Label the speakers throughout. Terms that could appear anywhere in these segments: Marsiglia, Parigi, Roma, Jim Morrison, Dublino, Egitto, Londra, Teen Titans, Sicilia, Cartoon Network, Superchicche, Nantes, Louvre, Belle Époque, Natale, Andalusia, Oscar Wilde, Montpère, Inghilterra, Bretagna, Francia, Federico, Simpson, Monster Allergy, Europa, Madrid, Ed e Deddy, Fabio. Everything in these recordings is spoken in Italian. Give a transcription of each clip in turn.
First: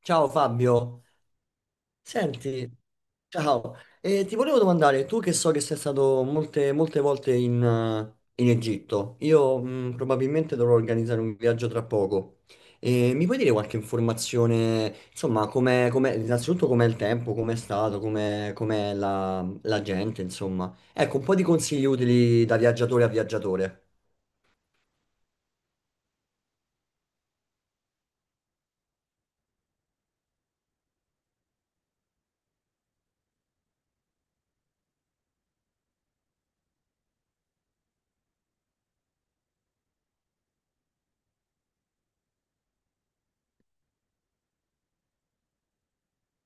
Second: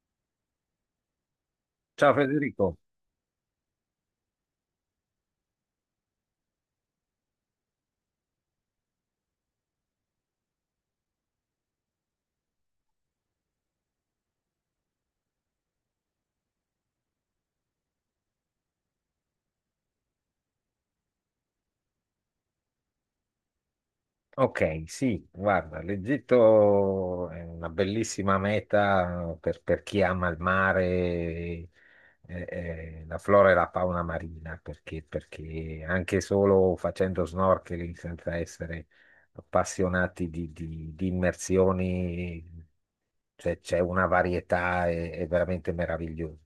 Speaker 1: Ciao Fabio,
Speaker 2: Ciao
Speaker 1: senti,
Speaker 2: Federico.
Speaker 1: ciao. Ti volevo domandare, tu che so che sei stato molte volte in Egitto. Io probabilmente dovrò organizzare un viaggio tra poco. Mi puoi dire qualche informazione, insomma, innanzitutto com'è il tempo, com'è la gente, insomma. Ecco, un po' di consigli utili da viaggiatore a viaggiatore.
Speaker 2: Ok, sì, guarda, l'Egitto è una bellissima meta per chi ama il mare, e la flora e la fauna marina, perché anche solo facendo snorkeling senza essere appassionati di immersioni, cioè, c'è una varietà, è veramente meravigliosa.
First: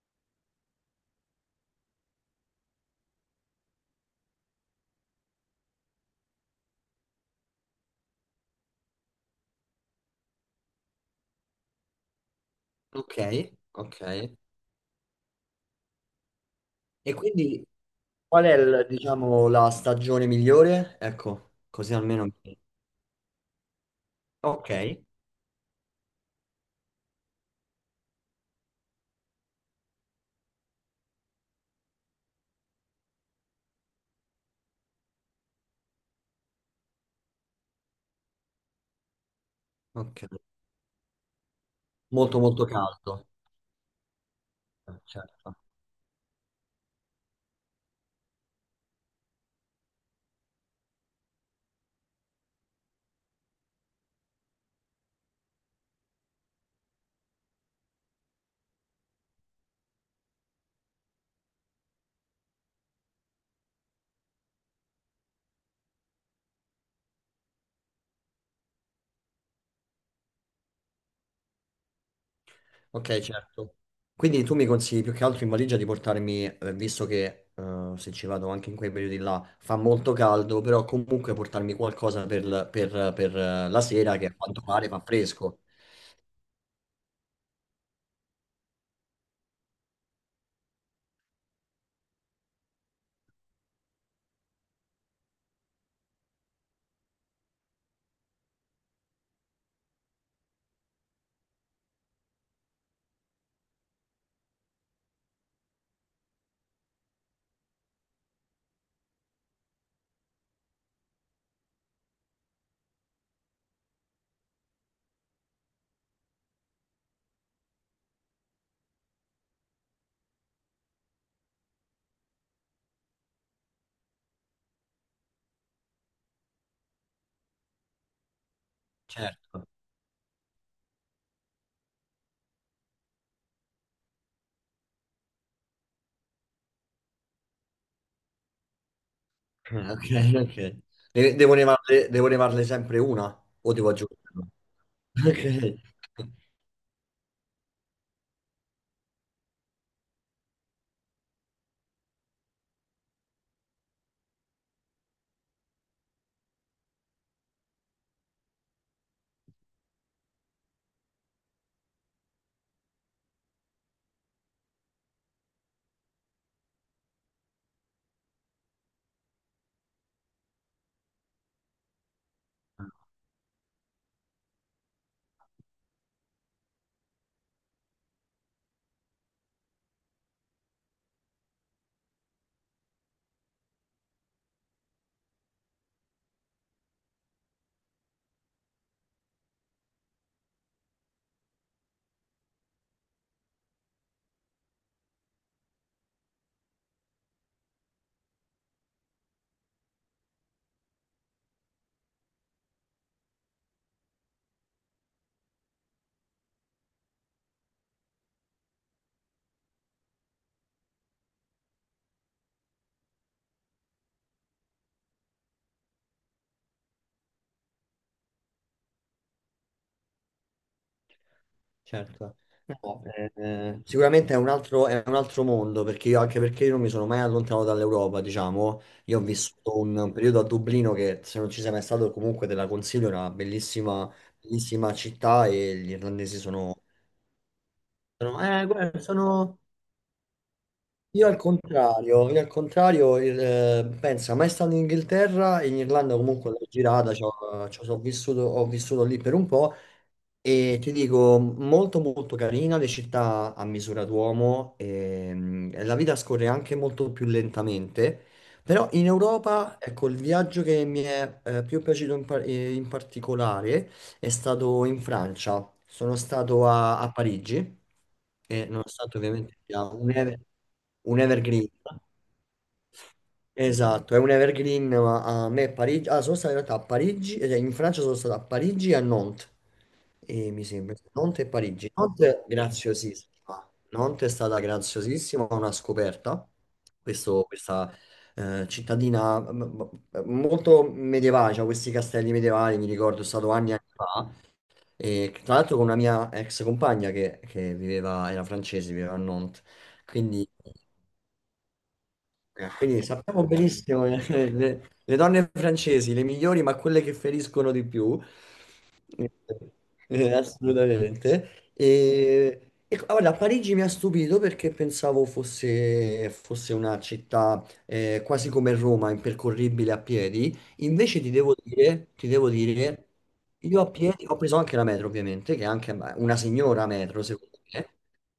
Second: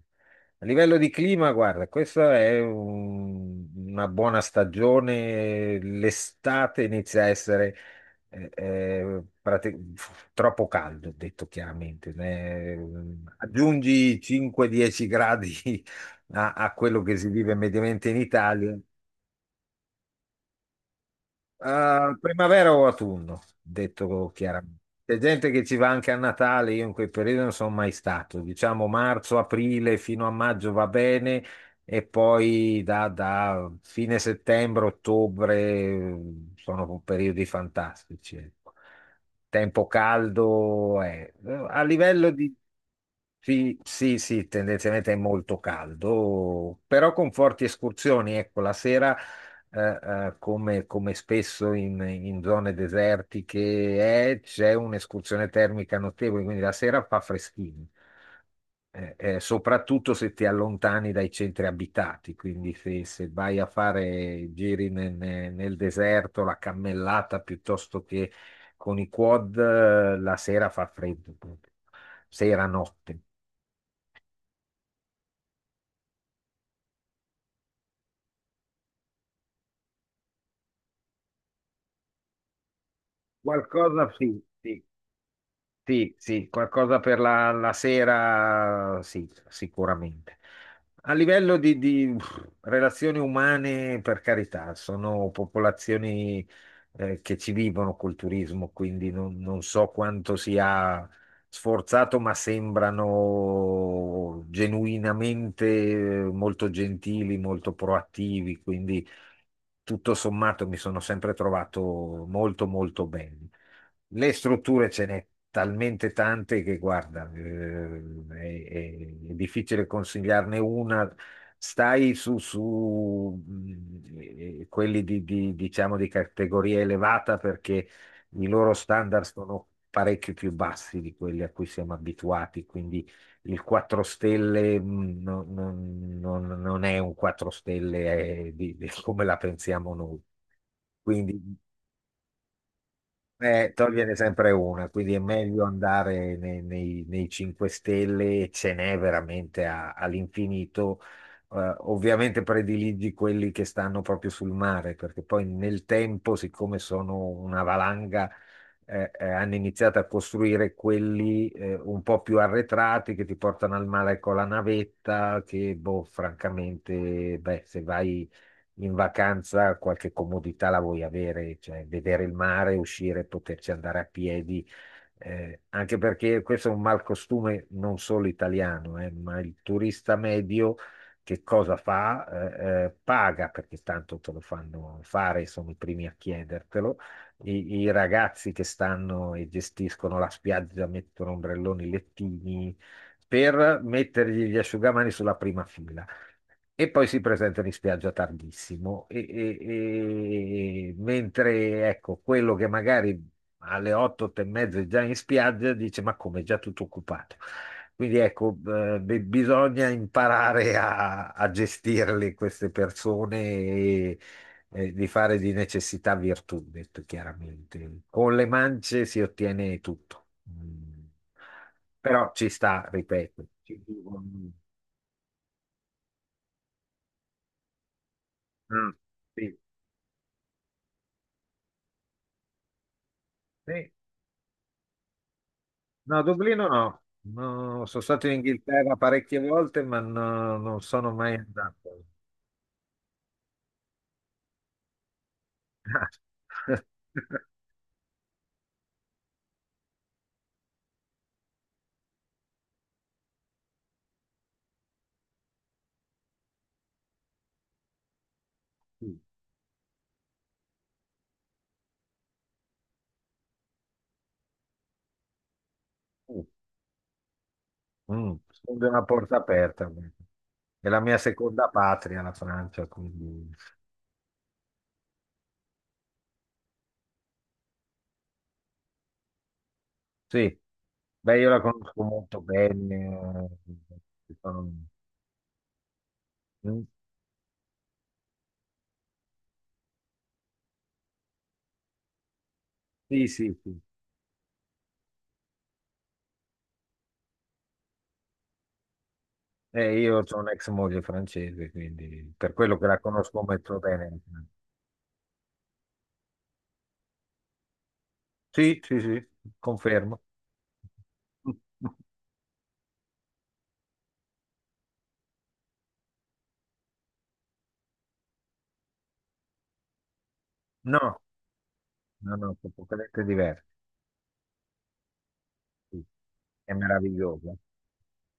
Speaker 2: A livello di clima, guarda, questa è una buona stagione, l'estate inizia a essere eh, eh, prati- troppo caldo, detto chiaramente.
Speaker 1: Ok, ok.
Speaker 2: Aggiungi 5-10 gradi a quello
Speaker 1: E
Speaker 2: che si vive
Speaker 1: quindi
Speaker 2: mediamente in
Speaker 1: qual è,
Speaker 2: Italia.
Speaker 1: il, diciamo, la stagione migliore? Ecco, così almeno.
Speaker 2: Primavera o autunno, detto
Speaker 1: Ok,
Speaker 2: chiaramente. C'è gente che ci va anche a Natale, io in quei periodi non sono mai stato. Diciamo marzo, aprile fino a maggio va bene, e poi da fine settembre, ottobre sono periodi fantastici, ecco, tempo
Speaker 1: ok.
Speaker 2: caldo. A livello
Speaker 1: Molto
Speaker 2: di.
Speaker 1: molto caldo.
Speaker 2: Sì, sì, sì, tendenzialmente è
Speaker 1: Certo.
Speaker 2: molto caldo, però con forti escursioni. Ecco, la sera, eh, come spesso in zone desertiche c'è un'escursione termica notevole, quindi la sera fa freschino. Soprattutto se ti allontani dai centri abitati, quindi se vai a fare giri nel deserto, la cammellata piuttosto che con i quad. La sera fa freddo, proprio. Sera, notte.
Speaker 1: Ok, certo. Quindi tu mi consigli più che altro in valigia di portarmi, visto che se ci vado anche in quei periodi là fa molto caldo, però comunque portarmi qualcosa per la
Speaker 2: Qualcosa
Speaker 1: sera che a
Speaker 2: sì,
Speaker 1: quanto
Speaker 2: sì.
Speaker 1: pare fa fresco.
Speaker 2: Sì, sì, qualcosa per la sera, sì, sicuramente. A livello di, relazioni umane, per carità, sono popolazioni che ci vivono col turismo, quindi non so quanto sia sforzato, ma sembrano genuinamente molto gentili, molto proattivi, quindi tutto sommato mi sono sempre trovato molto molto bene. Le strutture ce n'è talmente tante che, guarda, è difficile consigliarne una. Stai su, quelli diciamo, di categoria elevata, perché i loro standard
Speaker 1: Certo.
Speaker 2: sono parecchio più bassi di quelli a cui siamo abituati, quindi il 4 stelle non è un 4 stelle come la pensiamo
Speaker 1: Ok,
Speaker 2: noi.
Speaker 1: ok.
Speaker 2: Quindi
Speaker 1: Devo nevarle sempre una o devo
Speaker 2: togliene
Speaker 1: aggiungere?
Speaker 2: sempre una, quindi è meglio
Speaker 1: Ok.
Speaker 2: andare nei 5 Stelle, ce n'è veramente all'infinito. Ovviamente prediligi quelli che stanno proprio sul mare, perché poi nel tempo, siccome sono una valanga, hanno iniziato a costruire quelli un po' più arretrati che ti portano al mare con la navetta, che boh, francamente, beh, se vai in vacanza qualche comodità la vuoi avere, cioè vedere il mare, uscire, poterci andare a piedi. Anche perché questo è un mal costume non solo italiano. Ma il turista medio che cosa fa? Paga, perché tanto te lo fanno fare, sono i primi a chiedertelo. I ragazzi che stanno e gestiscono la spiaggia mettono ombrelloni, lettini per mettergli gli asciugamani sulla prima fila. E poi si presentano in spiaggia tardissimo, mentre ecco, quello che magari alle 8, 8 e mezza è già in spiaggia dice: "Ma come, è già tutto occupato." Quindi ecco, bisogna imparare a gestirle queste persone, e di fare di necessità virtù, detto chiaramente. Con le mance si ottiene tutto. Mm. Però
Speaker 1: Certo.
Speaker 2: ci sta,
Speaker 1: No,
Speaker 2: ripeto.
Speaker 1: sicuramente è un altro mondo perché anche perché io non mi sono mai allontanato dall'Europa, diciamo.
Speaker 2: Mm.
Speaker 1: Io ho
Speaker 2: Sì.
Speaker 1: vissuto un periodo a Dublino, che se non ci sei mai stato comunque te la consiglio. È una
Speaker 2: Sì.
Speaker 1: bellissima, bellissima città e gli
Speaker 2: No,
Speaker 1: irlandesi
Speaker 2: Dublino
Speaker 1: sono,
Speaker 2: no. No, sono stato in
Speaker 1: sono, eh,
Speaker 2: Inghilterra
Speaker 1: guarda,
Speaker 2: parecchie volte, ma no, non sono mai andato.
Speaker 1: io al contrario, pensa, mai stato in Inghilterra. In Irlanda comunque l'ho girata, ho vissuto lì per un po' e ti dico, molto molto carina, le città a misura d'uomo, e la vita scorre anche molto più lentamente. Però in Europa, ecco, il viaggio che mi è più piaciuto in particolare è stato in Francia. Sono
Speaker 2: Mm,
Speaker 1: stato a Parigi
Speaker 2: mm.
Speaker 1: e
Speaker 2: Sono di una
Speaker 1: nonostante
Speaker 2: porta
Speaker 1: ovviamente sia
Speaker 2: aperta. È la mia
Speaker 1: un
Speaker 2: seconda
Speaker 1: evergreen,
Speaker 2: patria, la Francia, quindi
Speaker 1: esatto, è un evergreen. Ma a me Parigi, ah, sono stato in realtà a Parigi, cioè in Francia sono stato a Parigi e a Nantes, e
Speaker 2: sì.
Speaker 1: mi sembra,
Speaker 2: Beh,
Speaker 1: Nantes e
Speaker 2: io la
Speaker 1: Parigi.
Speaker 2: conosco
Speaker 1: Nantes
Speaker 2: molto
Speaker 1: è graziosissima,
Speaker 2: bene.
Speaker 1: Nantes è
Speaker 2: eh,
Speaker 1: stata
Speaker 2: sono-
Speaker 1: graziosissima, una scoperta.
Speaker 2: mm,
Speaker 1: Questa cittadina molto medievale, cioè questi castelli medievali, mi ricordo, è
Speaker 2: Sì,
Speaker 1: stato
Speaker 2: sì,
Speaker 1: anni e
Speaker 2: sì.
Speaker 1: anni fa. E tra l'altro con una mia ex compagna che viveva, era francese, viveva a Nantes.
Speaker 2: Io ho
Speaker 1: Quindi,
Speaker 2: un'ex moglie francese, quindi per quello che la
Speaker 1: quindi
Speaker 2: conosco
Speaker 1: sappiamo
Speaker 2: molto
Speaker 1: benissimo
Speaker 2: bene.
Speaker 1: che le donne francesi, le migliori, ma quelle che feriscono di più,
Speaker 2: Sì, sì, sì,
Speaker 1: eh,
Speaker 2: confermo.
Speaker 1: assolutamente. E guarda, Parigi mi ha stupito perché pensavo fosse una città quasi come Roma, impercorribile a piedi.
Speaker 2: No,
Speaker 1: Invece ti
Speaker 2: no,
Speaker 1: devo
Speaker 2: no,
Speaker 1: dire,
Speaker 2: completamente diverso.
Speaker 1: io a piedi ho preso anche la metro, ovviamente, che è anche
Speaker 2: Sì.
Speaker 1: beh, una
Speaker 2: È
Speaker 1: signora metro,
Speaker 2: meraviglioso.
Speaker 1: secondo me.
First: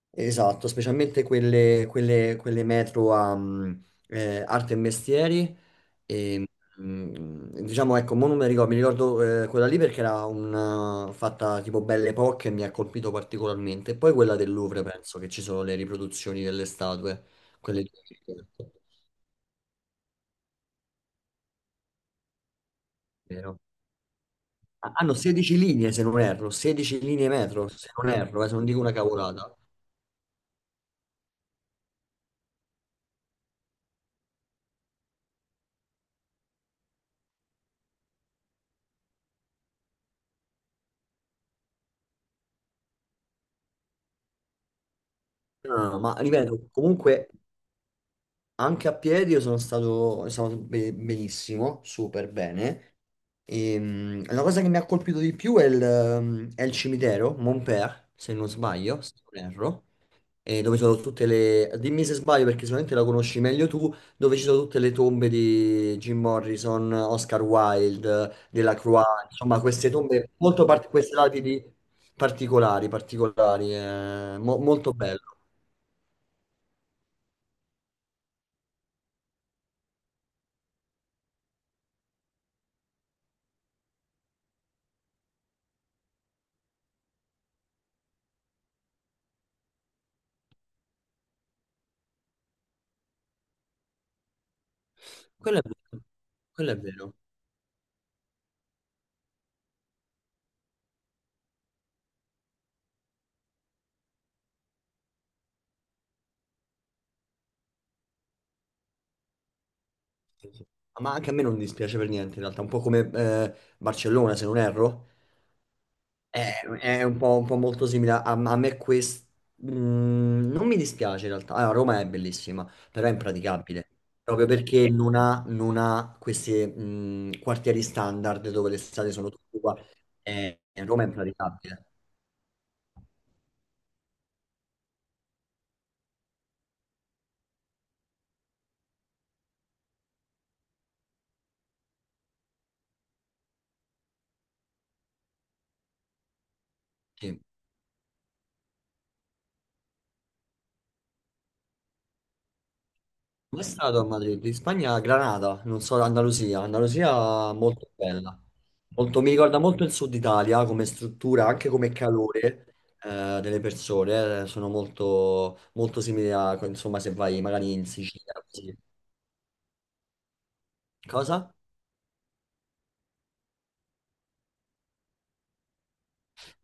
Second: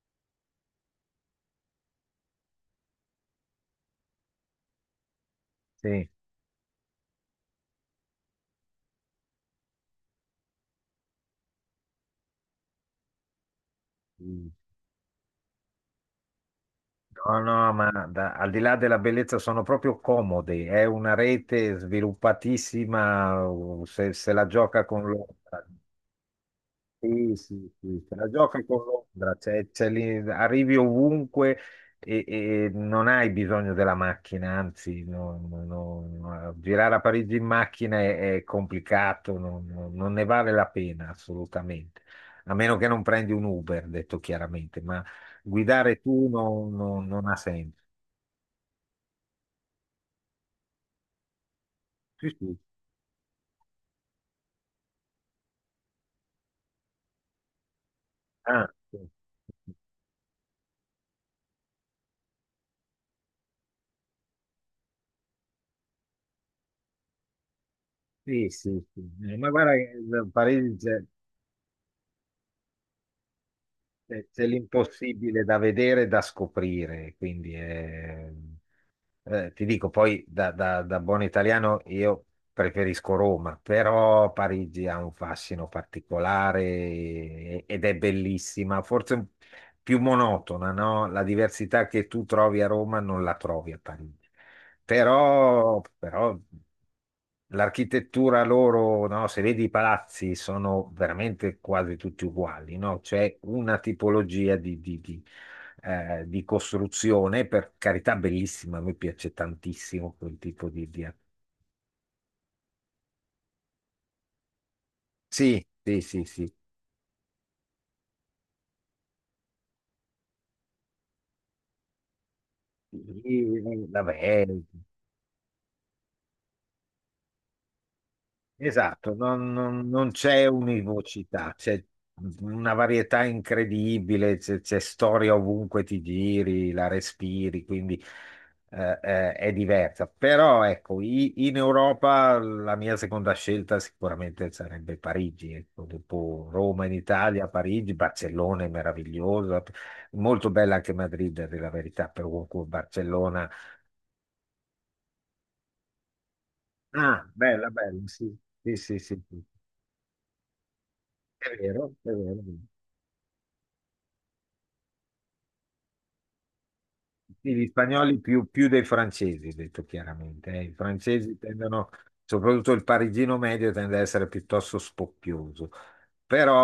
Speaker 1: Esatto, specialmente quelle metro a arte e mestieri.
Speaker 2: Sì.
Speaker 1: Ehm, Diciamo, ecco, mo non mi ricordo, mi ricordo quella lì perché era una fatta tipo Belle Époque e mi ha colpito particolarmente. E poi quella
Speaker 2: Mm.
Speaker 1: del Louvre, penso che ci sono le riproduzioni delle statue,
Speaker 2: No, no,
Speaker 1: quelle di-
Speaker 2: ma
Speaker 1: ecco,
Speaker 2: al di là della bellezza sono proprio comodi. È una rete sviluppatissima.
Speaker 1: vero?
Speaker 2: Se la gioca
Speaker 1: Ah,
Speaker 2: con
Speaker 1: hanno
Speaker 2: loro.
Speaker 1: 16 linee, se non erro, 16 linee
Speaker 2: Sì,
Speaker 1: metro,
Speaker 2: sì,
Speaker 1: se
Speaker 2: sì,
Speaker 1: non
Speaker 2: te la
Speaker 1: erro, se
Speaker 2: gioca
Speaker 1: non dico
Speaker 2: con
Speaker 1: una
Speaker 2: Londra,
Speaker 1: cavolata.
Speaker 2: cioè, lì arrivi ovunque, e non hai bisogno della macchina, anzi, no, no, no, no, girare a Parigi in macchina è complicato, non ne vale la pena assolutamente, a meno che non prendi un Uber, detto chiaramente, ma
Speaker 1: No, no, no,
Speaker 2: guidare
Speaker 1: ma
Speaker 2: tu
Speaker 1: ripeto,
Speaker 2: non
Speaker 1: comunque
Speaker 2: ha senso.
Speaker 1: anche a piedi io sono stato benissimo, super
Speaker 2: Sì, sì.
Speaker 1: bene. E, la cosa che mi ha colpito di più è il cimitero, Montpère, se non
Speaker 2: Ah, sì,
Speaker 1: sbaglio, se non erro, e dove ci sono tutte le... Dimmi se sbaglio perché sicuramente la conosci meglio tu, dove ci sono tutte le tombe di Jim Morrison, Oscar Wilde,
Speaker 2: sì, sì, sì.
Speaker 1: Delacroix,
Speaker 2: Ma
Speaker 1: insomma
Speaker 2: guarda,
Speaker 1: queste
Speaker 2: che
Speaker 1: tombe molto
Speaker 2: Parigi.
Speaker 1: particolari, queste lapidi particolari, particolari,
Speaker 2: C'è c'è
Speaker 1: molto bello.
Speaker 2: l'impossibile da vedere e da scoprire, quindi ti dico, poi da buon italiano io preferisco Roma, però Parigi ha un fascino particolare ed è bellissima, forse più monotona, no? La diversità che tu trovi a Roma non la trovi a Parigi,
Speaker 1: Quello è
Speaker 2: però,
Speaker 1: vero,
Speaker 2: però
Speaker 1: quello è vero.
Speaker 2: L'architettura loro, no, se vedi i palazzi, sono veramente quasi tutti uguali, no? C'è una tipologia di costruzione, per carità, bellissima, a me piace tantissimo quel
Speaker 1: Sì, sì.
Speaker 2: tipo di.
Speaker 1: Ma anche a me non dispiace per niente, in realtà, un po' come Barcellona, se non erro.
Speaker 2: Sì, sì, sì, sì.
Speaker 1: È un po' molto simile a, a me questo. Non mi dispiace in realtà. Allora, Roma è bellissima,
Speaker 2: Sì,
Speaker 1: però è
Speaker 2: sì, sì.
Speaker 1: impraticabile.
Speaker 2: Vabbè,
Speaker 1: Proprio perché non ha, non ha questi quartieri standard dove le strade
Speaker 2: esatto,
Speaker 1: sono tutte uguali.
Speaker 2: non c'è
Speaker 1: Eh, Roma è
Speaker 2: univocità, c'è
Speaker 1: impraticabile.
Speaker 2: una varietà incredibile, c'è storia ovunque ti giri, la respiri, quindi è diversa. Però ecco, in Europa la mia seconda scelta sicuramente sarebbe Parigi, ecco, dopo Roma in
Speaker 1: Sì.
Speaker 2: Italia, Parigi, Barcellona è meravigliosa, molto bella anche Madrid, è la verità, per Barcellona.
Speaker 1: Come è stato a Madrid? In Spagna, a Granada, non so, Andalusia.
Speaker 2: Ah,
Speaker 1: Andalusia
Speaker 2: bella,
Speaker 1: molto
Speaker 2: bella, sì,
Speaker 1: bella.
Speaker 2: sì, sì, sì,
Speaker 1: Mi
Speaker 2: sì.
Speaker 1: ricorda molto il sud Italia come struttura,
Speaker 2: È
Speaker 1: anche come
Speaker 2: vero, è vero.
Speaker 1: calore delle persone. Sono molto, molto simili a, insomma, se vai
Speaker 2: Sì, gli
Speaker 1: magari in
Speaker 2: spagnoli
Speaker 1: Sicilia.
Speaker 2: più
Speaker 1: Così.
Speaker 2: dei francesi, detto chiaramente. I francesi
Speaker 1: Cosa?
Speaker 2: tendono, soprattutto il parigino medio, tende ad essere piuttosto spocchioso.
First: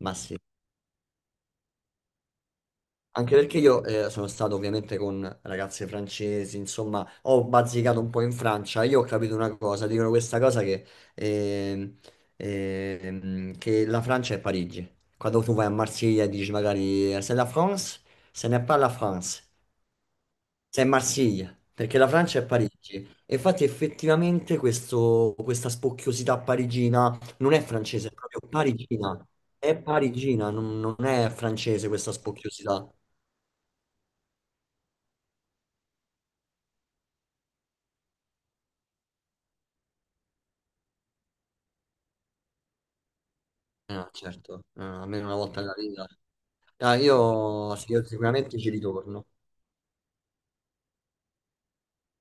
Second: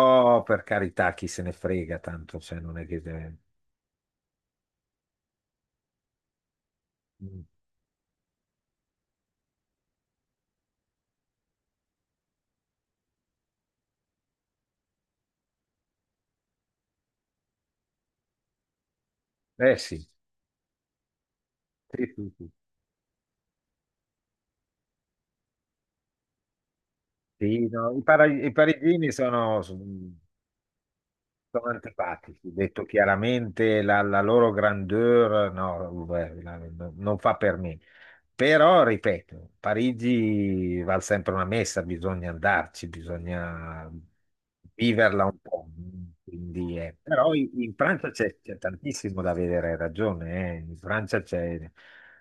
Speaker 1: Ma sì.
Speaker 2: per carità, chi se ne frega tanto, cioè non è che...
Speaker 1: Anche
Speaker 2: deve-
Speaker 1: perché io sono stato ovviamente con ragazze francesi, insomma,
Speaker 2: Mm.
Speaker 1: ho bazzicato un po' in Francia. Io ho capito una cosa, dicono questa cosa che, ehm, che la Francia è Parigi. Quando tu vai a Marsiglia e dici magari c'est la France, ce n'est pas la France,
Speaker 2: Eh sì,
Speaker 1: c'est Marsiglia, perché
Speaker 2: sì,
Speaker 1: la
Speaker 2: sì,
Speaker 1: Francia è
Speaker 2: sì.
Speaker 1: Parigi. E infatti effettivamente questa spocchiosità parigina non è
Speaker 2: Sì, no,
Speaker 1: francese, è proprio
Speaker 2: i parigini
Speaker 1: parigina. È parigina, non non è
Speaker 2: sono
Speaker 1: francese questa
Speaker 2: antipatici, detto
Speaker 1: spocchiosità.
Speaker 2: chiaramente, la loro grandeur no, beh, no, non fa per me. Però, ripeto, Parigi vale sempre una messa, bisogna andarci, bisogna
Speaker 1: Ah, certo, ah,
Speaker 2: viverla
Speaker 1: almeno una
Speaker 2: un
Speaker 1: volta
Speaker 2: po'.
Speaker 1: nella vita.
Speaker 2: Quindi,
Speaker 1: Ah,
Speaker 2: però in
Speaker 1: io, sì, io
Speaker 2: Francia c'è
Speaker 1: sicuramente
Speaker 2: c'è
Speaker 1: ci
Speaker 2: tantissimo
Speaker 1: ritorno.
Speaker 2: da vedere, hai ragione. In Francia c'è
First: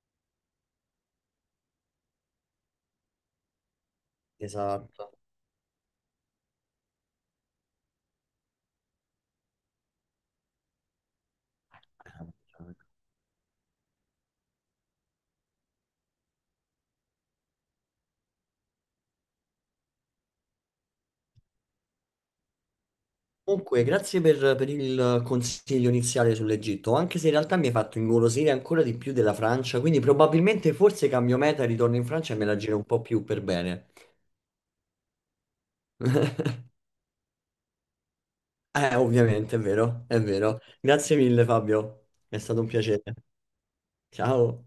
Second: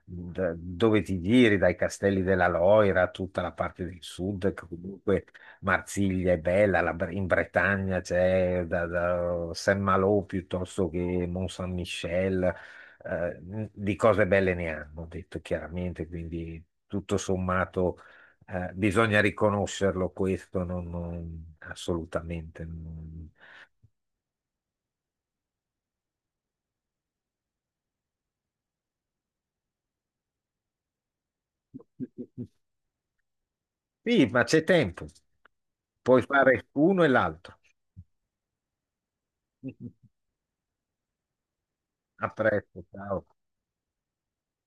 Speaker 2: dove ti giri, dai castelli della Loira, tutta la parte del sud, che
Speaker 1: Esatto.
Speaker 2: comunque Marsiglia è bella, in Bretagna c'è da Saint-Malo piuttosto che Mont-Saint-Michel. eh, di cose belle ne hanno, detto chiaramente, quindi tutto sommato bisogna riconoscerlo questo, assolutamente.
Speaker 1: Comunque, grazie per il consiglio iniziale sull'Egitto, anche se in realtà mi hai fatto ingolosire ancora di più della Francia, quindi probabilmente forse cambio meta e ritorno in Francia e me la giro un po' più per bene.
Speaker 2: Sì, ma c'è tempo, puoi fare uno e l'altro.
Speaker 1: Ovviamente, è vero, è vero. Grazie mille, Fabio,
Speaker 2: A
Speaker 1: è stato un
Speaker 2: presto,
Speaker 1: piacere.
Speaker 2: ciao.
Speaker 1: Ciao.